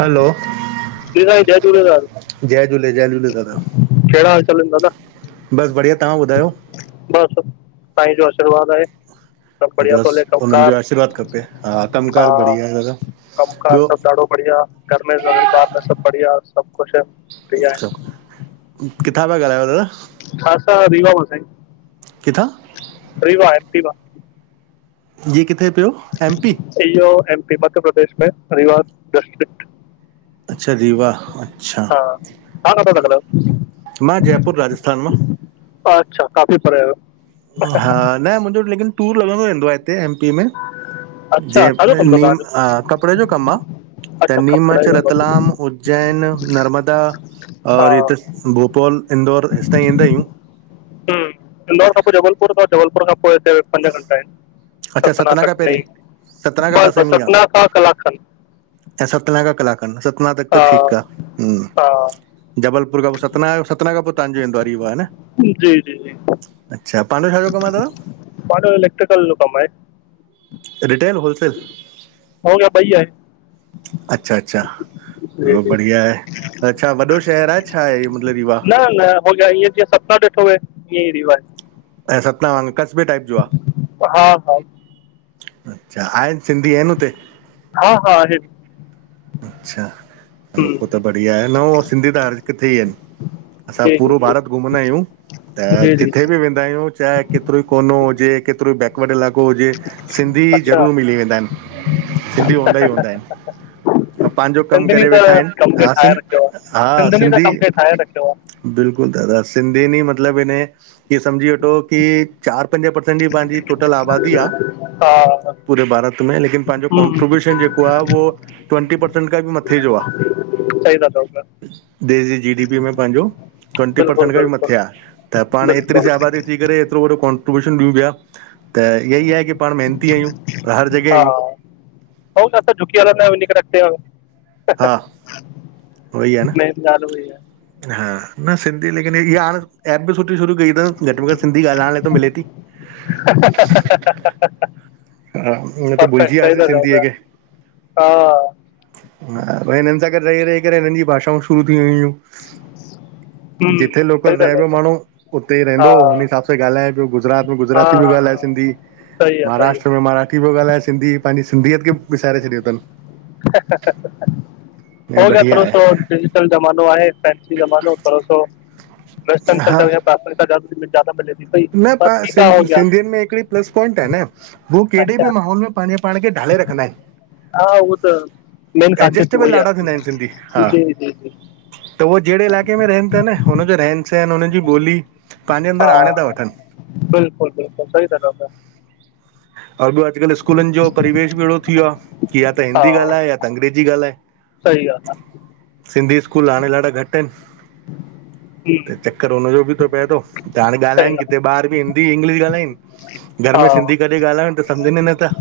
हलो जी साईं जय झूलेलाल जय झूले जय झूले दादा। केढ़ा हाल चाल एन, दादा! बस बढ़िया, तव्हां ॿुधायो? बस, साईंअ जो आशीर्वाद आहे। सभु बढ़िया थो बस हले उन्हन जो कमकार आशीर्वाद खपे, हा, कमकार बढ़िया आहे दादा। कम कार ॿियो सभ ॾाढो बढ़िया, घर में ॿार सभ बढिया, सभ खुश एन। किथां प्या ॻाल्हायो दादा? हा असां रीवा मूं साईं। किथां? रीवा, एम, पी मां। जी, किथे प्यो एम, पी? ईहो, एम, पी, मध्य प्रदेश में रीवा डिस्ट्रिक्ट। अच्छा, रीवा अच्छा। हा, तां किथां ता ॻाल्हायो? मां, जयपुर राजस्थान मां। अच्छा, काफ़ी परे आयो। हा न, मुंजो लेकिन टूर लॻंदो रहंदो आहे हिते एम, पी में। अच्छा छा जो जेप्रेल कमु अथव मीन? अ तव्हांजो कपड़े जो कम आ। अच्छा तॾी मां कपिड़े चयो, जो कमु रतलाम, अथव उज्जैन, नर्मदा हा और हित हम्म, असां, भोपाल, इंदौर हेसतांईं ईंदायूं। हूं, इंदौर खां पो जबलपुर थव, जबलपुर खां पोइ हिते पंज घंटा एन। अच्छा सतना, खां पहिरीं कटनी बस बस, सतना खां कलाक खन। अच्छा, सतना खां कलाकखन, सतना तक हा त ठीक आ, हा हूं जबलपुर खां पो सतना आयो, सतना खां पो तहांजो ईंदो आ रीवा न? जी जी जी अच्छा, पांजो छाजो कम आ दादा? पांजो इलेक्ट्रिकल जो कम आहे। Retail wholesale? हो, ॿई आहिन। अच्छा अच्छा जी हलो जी बढ़िया आहे, त छा वॾो शहर आ छा, छाहे मतलब रीवा? न न, हो ईअं जीअं सतना ॾिठो वे, ईअंईं रीवा आहे। अछा, सतना वांगे, कस्बे टाइप जो आ? हा हा अच्छा, आहिन सिंधी आहिन हुते? हा, दादा आहिन। अच्छा, हलो हम्म, पो त बढ़िया आहे, न हो सिंधी त हर किथे ई इन। असां जी जी पूरो भारत घुमंदायूं, त जी जी जिथे जी बि वेंदायूं चाहे केतरो ई कोनो हुजे, केतरो ही बै वड इलाक़ो हुजे, सिंधी अच्छा ज़रूर मिली वेंदा एन, सिंधी हूंदा ई हूंदा एन। [inaudible] सिंधिन ई त आहिनि कम खे हा ठाहे सिं रखयो आ, सिंधिंन ई त कम खे ठाहे रखयो आ। बिल्कुल दादा, सिंधिन ई मतलब इने, इीअ समझी वठो की चार, पंज परर्सेंट जी पांजी टोटल आबादी आ। हा पूरे भारत में, लेकिन पंहिंजो हम्म, कॉन्ट्रीब्यूशन जेको आ उहो ट्वंटी परसेंट खां बि मथे जो आहे सही था चौ प्या। देश जी, जी, डी, पी, ई में पांजो, ट्वंटी बिल्कुलु परसेंट खां बि मथे आ, बिल्कुलु त पाण एतरी सी बिल्कुलु आबादी थी करे एतिरो वॾो कॉन्ट्रीब्यूशन ॾियूं पिया, त इअ ई आहे की पाण मेहिनती आहियूं, हर जॻहि आहियूं। हो त असां झुकी करे हलंदा आहियु, इन्हीं करें अगते आहियूं हा, उहो ई आ न मेन ॻाल्हि उहा ई आहे हा, न सिंधी लेकिन इहा हाणे ऐ एप बि सुठी शुरू कई अथि, घटि में घटि सिंधी ॻाल्हाइण लाइ त मिले थी। हहहह हा, न त भुलजी वियासीं सिंधीअ पिया खे। हा हा भई! हिननि सां गॾु रही -रही करे हिननि जी भाषाऊं शुरू थी वई हुयूं। [unintelligible] हम्म जिथे लोकल सही था रहे चओ पियो पिया माण्हू उते ई हा रहंदो, हुनि हिसाब सां ॻाल्हाए पियो, गुजरात में हा गुजराती पियो हा हा ॻाल्हाए सिंधी सही आ, सही आ महाराष्ट्र मराठी पियो ॻाल्हाए सिंधी, पंहिंजी सिंधीयत खे विसारे छॾियो थनि। हो ऐं गया बढ़िया रो सो आहे [inaudible] डिजिटल ज़मानो आहे, फैंसी ज़मानो थोरो सो, वैस्टर्न हा कल्चर खे प्राथमिकता ज्यादा जयादा मिले थी पई न पर प, ठीकु आहे हो सि गया सिंधियुनि में हिकिड़ी प्लस पाइंट आहे न हू कहिड़े अच्छा बि माहौल में पंहिंजे पाण खे ढाले रखंदा आहिनि। हा उह त, मेन ख़ासियत एडजस्टेबल उहोयी आ, ॾाढा थींदा आहिनि सिंधी जी हा जी जी। त उहे जहिड़े इलाइक़े में रहनि था न, हुनज जो रहन -सहन, हुननि जी ॿोली, पंहिंजे हा अंदरि आणे था वठनि। बिल्कुलु -बिल्कुलु सही था ॻलायो आऊं ॿियो अॼुकल्ह स्कूलनि जो परिवेश बि अहिड़ो थी वियो आ। कि या त हिंदी हा ॻाल्हाए, या त अंग्रेजी ॻाल्हाए। सही ॻाल्हि आहे सिंधी स्कूल हाणे ॾाढा घटि आहिनि। जी त चक्कर हुनजो बि थो पए थो, त हाणे सही ॻाल्हाइनि ॻाल्हि किथे ॿार बि हिंदी, इंग्लिश ॻाल्हाइनि घर में आहे सिंधी हा कॾहिं ॻाल्हायूं त सम्झनि नथा।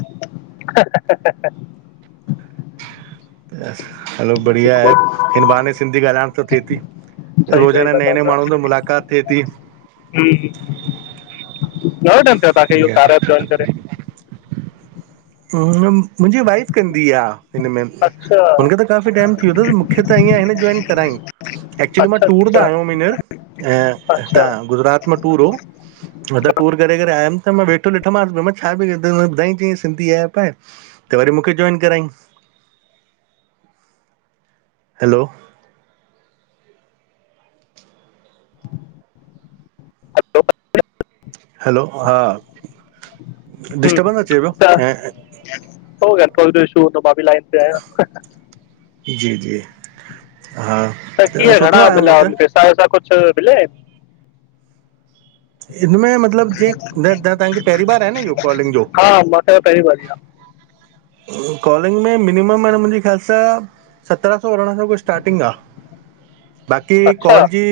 [inaudible] हलो बढिया आहे, हिन बहाने सिंधी ॻाल्हाइण त थिए थी। सई सई रोज़ाना था नए चऔ, नए माण्हुनि सां सही मुलाक़ात थिए थी हम्म। घणों टाइम थियो आ तव्हांखे इहो कारया ऐप ज्वाइन करे? मुंहिंजी वाइफ कंदी आ। हिन में, अच्छा हुनखे त काफ़ी टाइम थी वियो तस, मूंखे त ईअ हिन जोइन करायई। एक्चुली मां अच्छा टूर त अच्छा आयो हुयमि हींअर, ऐं अच्छा हिता गुजरात में टूर हो, मां त टूर करे करे आयमि त मां वेठो ॾिठोमास, मां चयो छा पई करीब? त हुन बुधायई चयईं सिंधी एप आहे त वरी मूंखे जॉइन कराई। हैलो, हलो हैलो हा हम्म डिस्टबंस अचे पियो त ऐं हो नेटवर्क जो ईशू हो, मा बि लाइन ते आहियां जी जी। हा, त कीअं घणा सुठो आये हुअं मिलिया त पैसा कुछ मिला? हिनमे मतलब जे, त्हांखे पहिरीं बार आहे न इहो कॉलिंग जो? हा मूंखे पहिरीं भरी आहे कॉलिंग में मिनिमम म मुंहिंजी ख्याल सां सत्रह सौ अरढा सौ जो स्टार्टिंग आ। बाक़ी अच्छा कॉल जी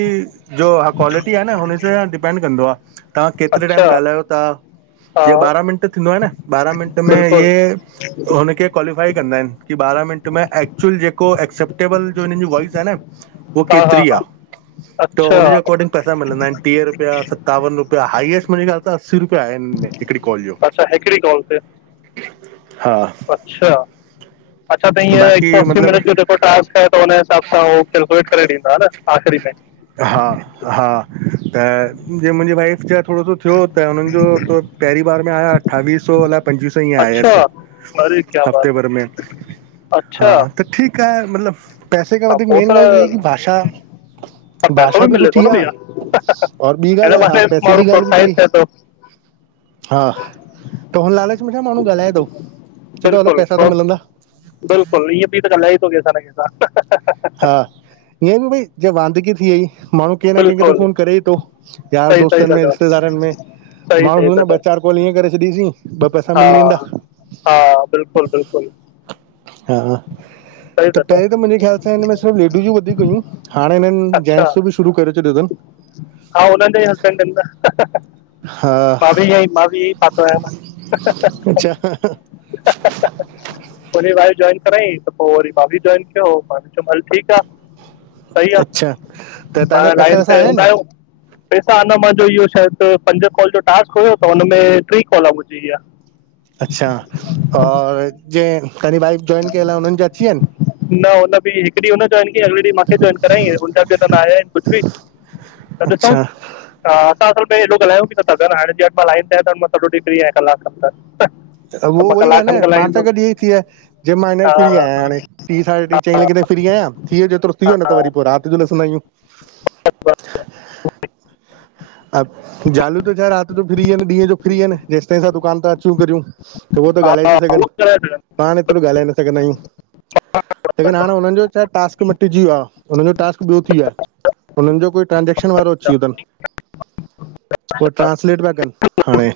जो क्वालिटी हुन सां डि डिपेंड कंदो आहे तव्हां केतिरे अच्छा टाइम ॻाल्हायो ता हा जीअ ॿारहां मिंट थींदो आहे न ॿारहां मिनंट में हे बिल्कुलु हुनखे क्वालीफाइ कन्दाइन कि ॿारा मिंट में एक्चुअल जेको एसेप्टेबल जो हिनन जो वॉइस आहे न उहा हा हा केतिरी हा आहे त अच्छा हुनजे अकॉर्डिंग पैसा मिलंदा आहिनि टीह रुपिया सतावन रुपया हाईएस्ट मुंहिंजे ख्याल सां असी रुपया आ हिन में हिकिड़ी कॉल जो, अच्छा हिकिड़ी कॉल ते हा अच्छा, अच्छा त हीय हिकु बाक़ी सौ असी मतिलबु मिनट जो जेको टास्क आहे त हुन हिसाब सां उहो केलकुलेट करे ॾींदा हा न आख़िरी में हा हा, त जिय मुंहिंजी वाइफ छा थोरो सो थियो त हुननि जो त पहिरीं बार में आया अठावीह सौ अलाइ पंजवीह सौ ईंय अच्छा आयसि अरे क्या बात हफ़्ते भर में है, अच्छा हा त ठीकु आहे मतिलब पैसे खां वधीक सपोस मेन ॻाल इहा आहे की पर भाषा पैसो भाषा बि मिले थो सुठी न आ भैया और ॿी हिन ॻाल्हि हा बहाने पैसे माण्हू जी ॻाल्हि बि प्रोत्साहित थी थिए थो हा, त हुन लालच में छा माण्हू ॻाल्हाए थो, चए तो हलो पैसा त मिलंदा। बिल्कुल ईअं बि त ॻालाए ई थो केसां न केसां हा, ईअं बि भई जेअ वांदगी थी वई माण्हू कंहिं न कंहिंखे त बिल्कुलु फोन करे ई थो यार दोस्तनि में रिश्तेदारनि में सई सई ता चओ कोल इएंं करे छॾीसीं ॿ पैसा हा, मिली वेंदा हा बिल्कुल बिल्कुल हा, त था चओ पहिरी त मुंहिंजे ख़्याल सां हिनमें सिर्फ लेडिजूं वधीक हूयूं हाणे हिननि अच्छा जेंट्स बि शुरू करे छॾियो तन हा, उनन जे ई हसबैंडन न हा माव आ माव प [inaudible] अ [inaudible] पो उनजी वाईफ जॉइन कराई त पो वरी मां बि जॉइन कयो मां बि चयुम हल ठीकु आ सही आ, अच्छा त पाण तव्हांजा पैसा लाइन वैसा ते आया हूंदा आहिनि आहियूं पैसा अना मुंहिंजो इहो शायदि पंज कॉल जो टास्क हुयो त हुन में टी कॉल मुंहिंजी ईया अच्छा और जे कनी ब [inaudible] जोइंन कयल आ उनन जा अची वियान? न हुन बि हिकु ॾींहुं उन जोइंन कयई अॻले ॾीहुं मूंखे जोइंन करायई हुन बि न आया आहिनि कुझु बि अच्छा ह असां आसल में हेॾो ॻाल्हायूं बि नथा हाणे जे तहा मां लाइन ते आहियो त मां सॼो ॾींहु फ्री आहिया कलाक खन त त उहो मां उह ई आहे् न कलाकनि पाण सां गॾु ॻाल्हाईंदुमि इ ई थी वियो जे मां हियर हा फिरी आहियां हाणे टीं साढे टे चईं लॻे ताई फ्री आहियां थीयो जेतिरो थीयो न त वरी पो रात जो ॾिसन्दा आहियूं। ब ब - - [inaudible] हा, जालियूं त छाहे रात जो फ्री आहिन ॾींहं जो फ्री आहिन जेसिताईं असां दुकान ता अचूं करियूं त उहो त ॻाल्हाए हा थी सघनि उहो कराए सघंदुमि पाण एतिरो ॻाल्हाए न सघंदा आहियूं। लेकिन हाणे हुनन जो छाहे टास्क मिटजी वियो आ हुननि जो टास्क ॿियो थी वियो आ हुनन जो कोई ट्रांसेक्शन वारो अची वियो अथन उह ट्रस - - स्लेट पया कन हाणे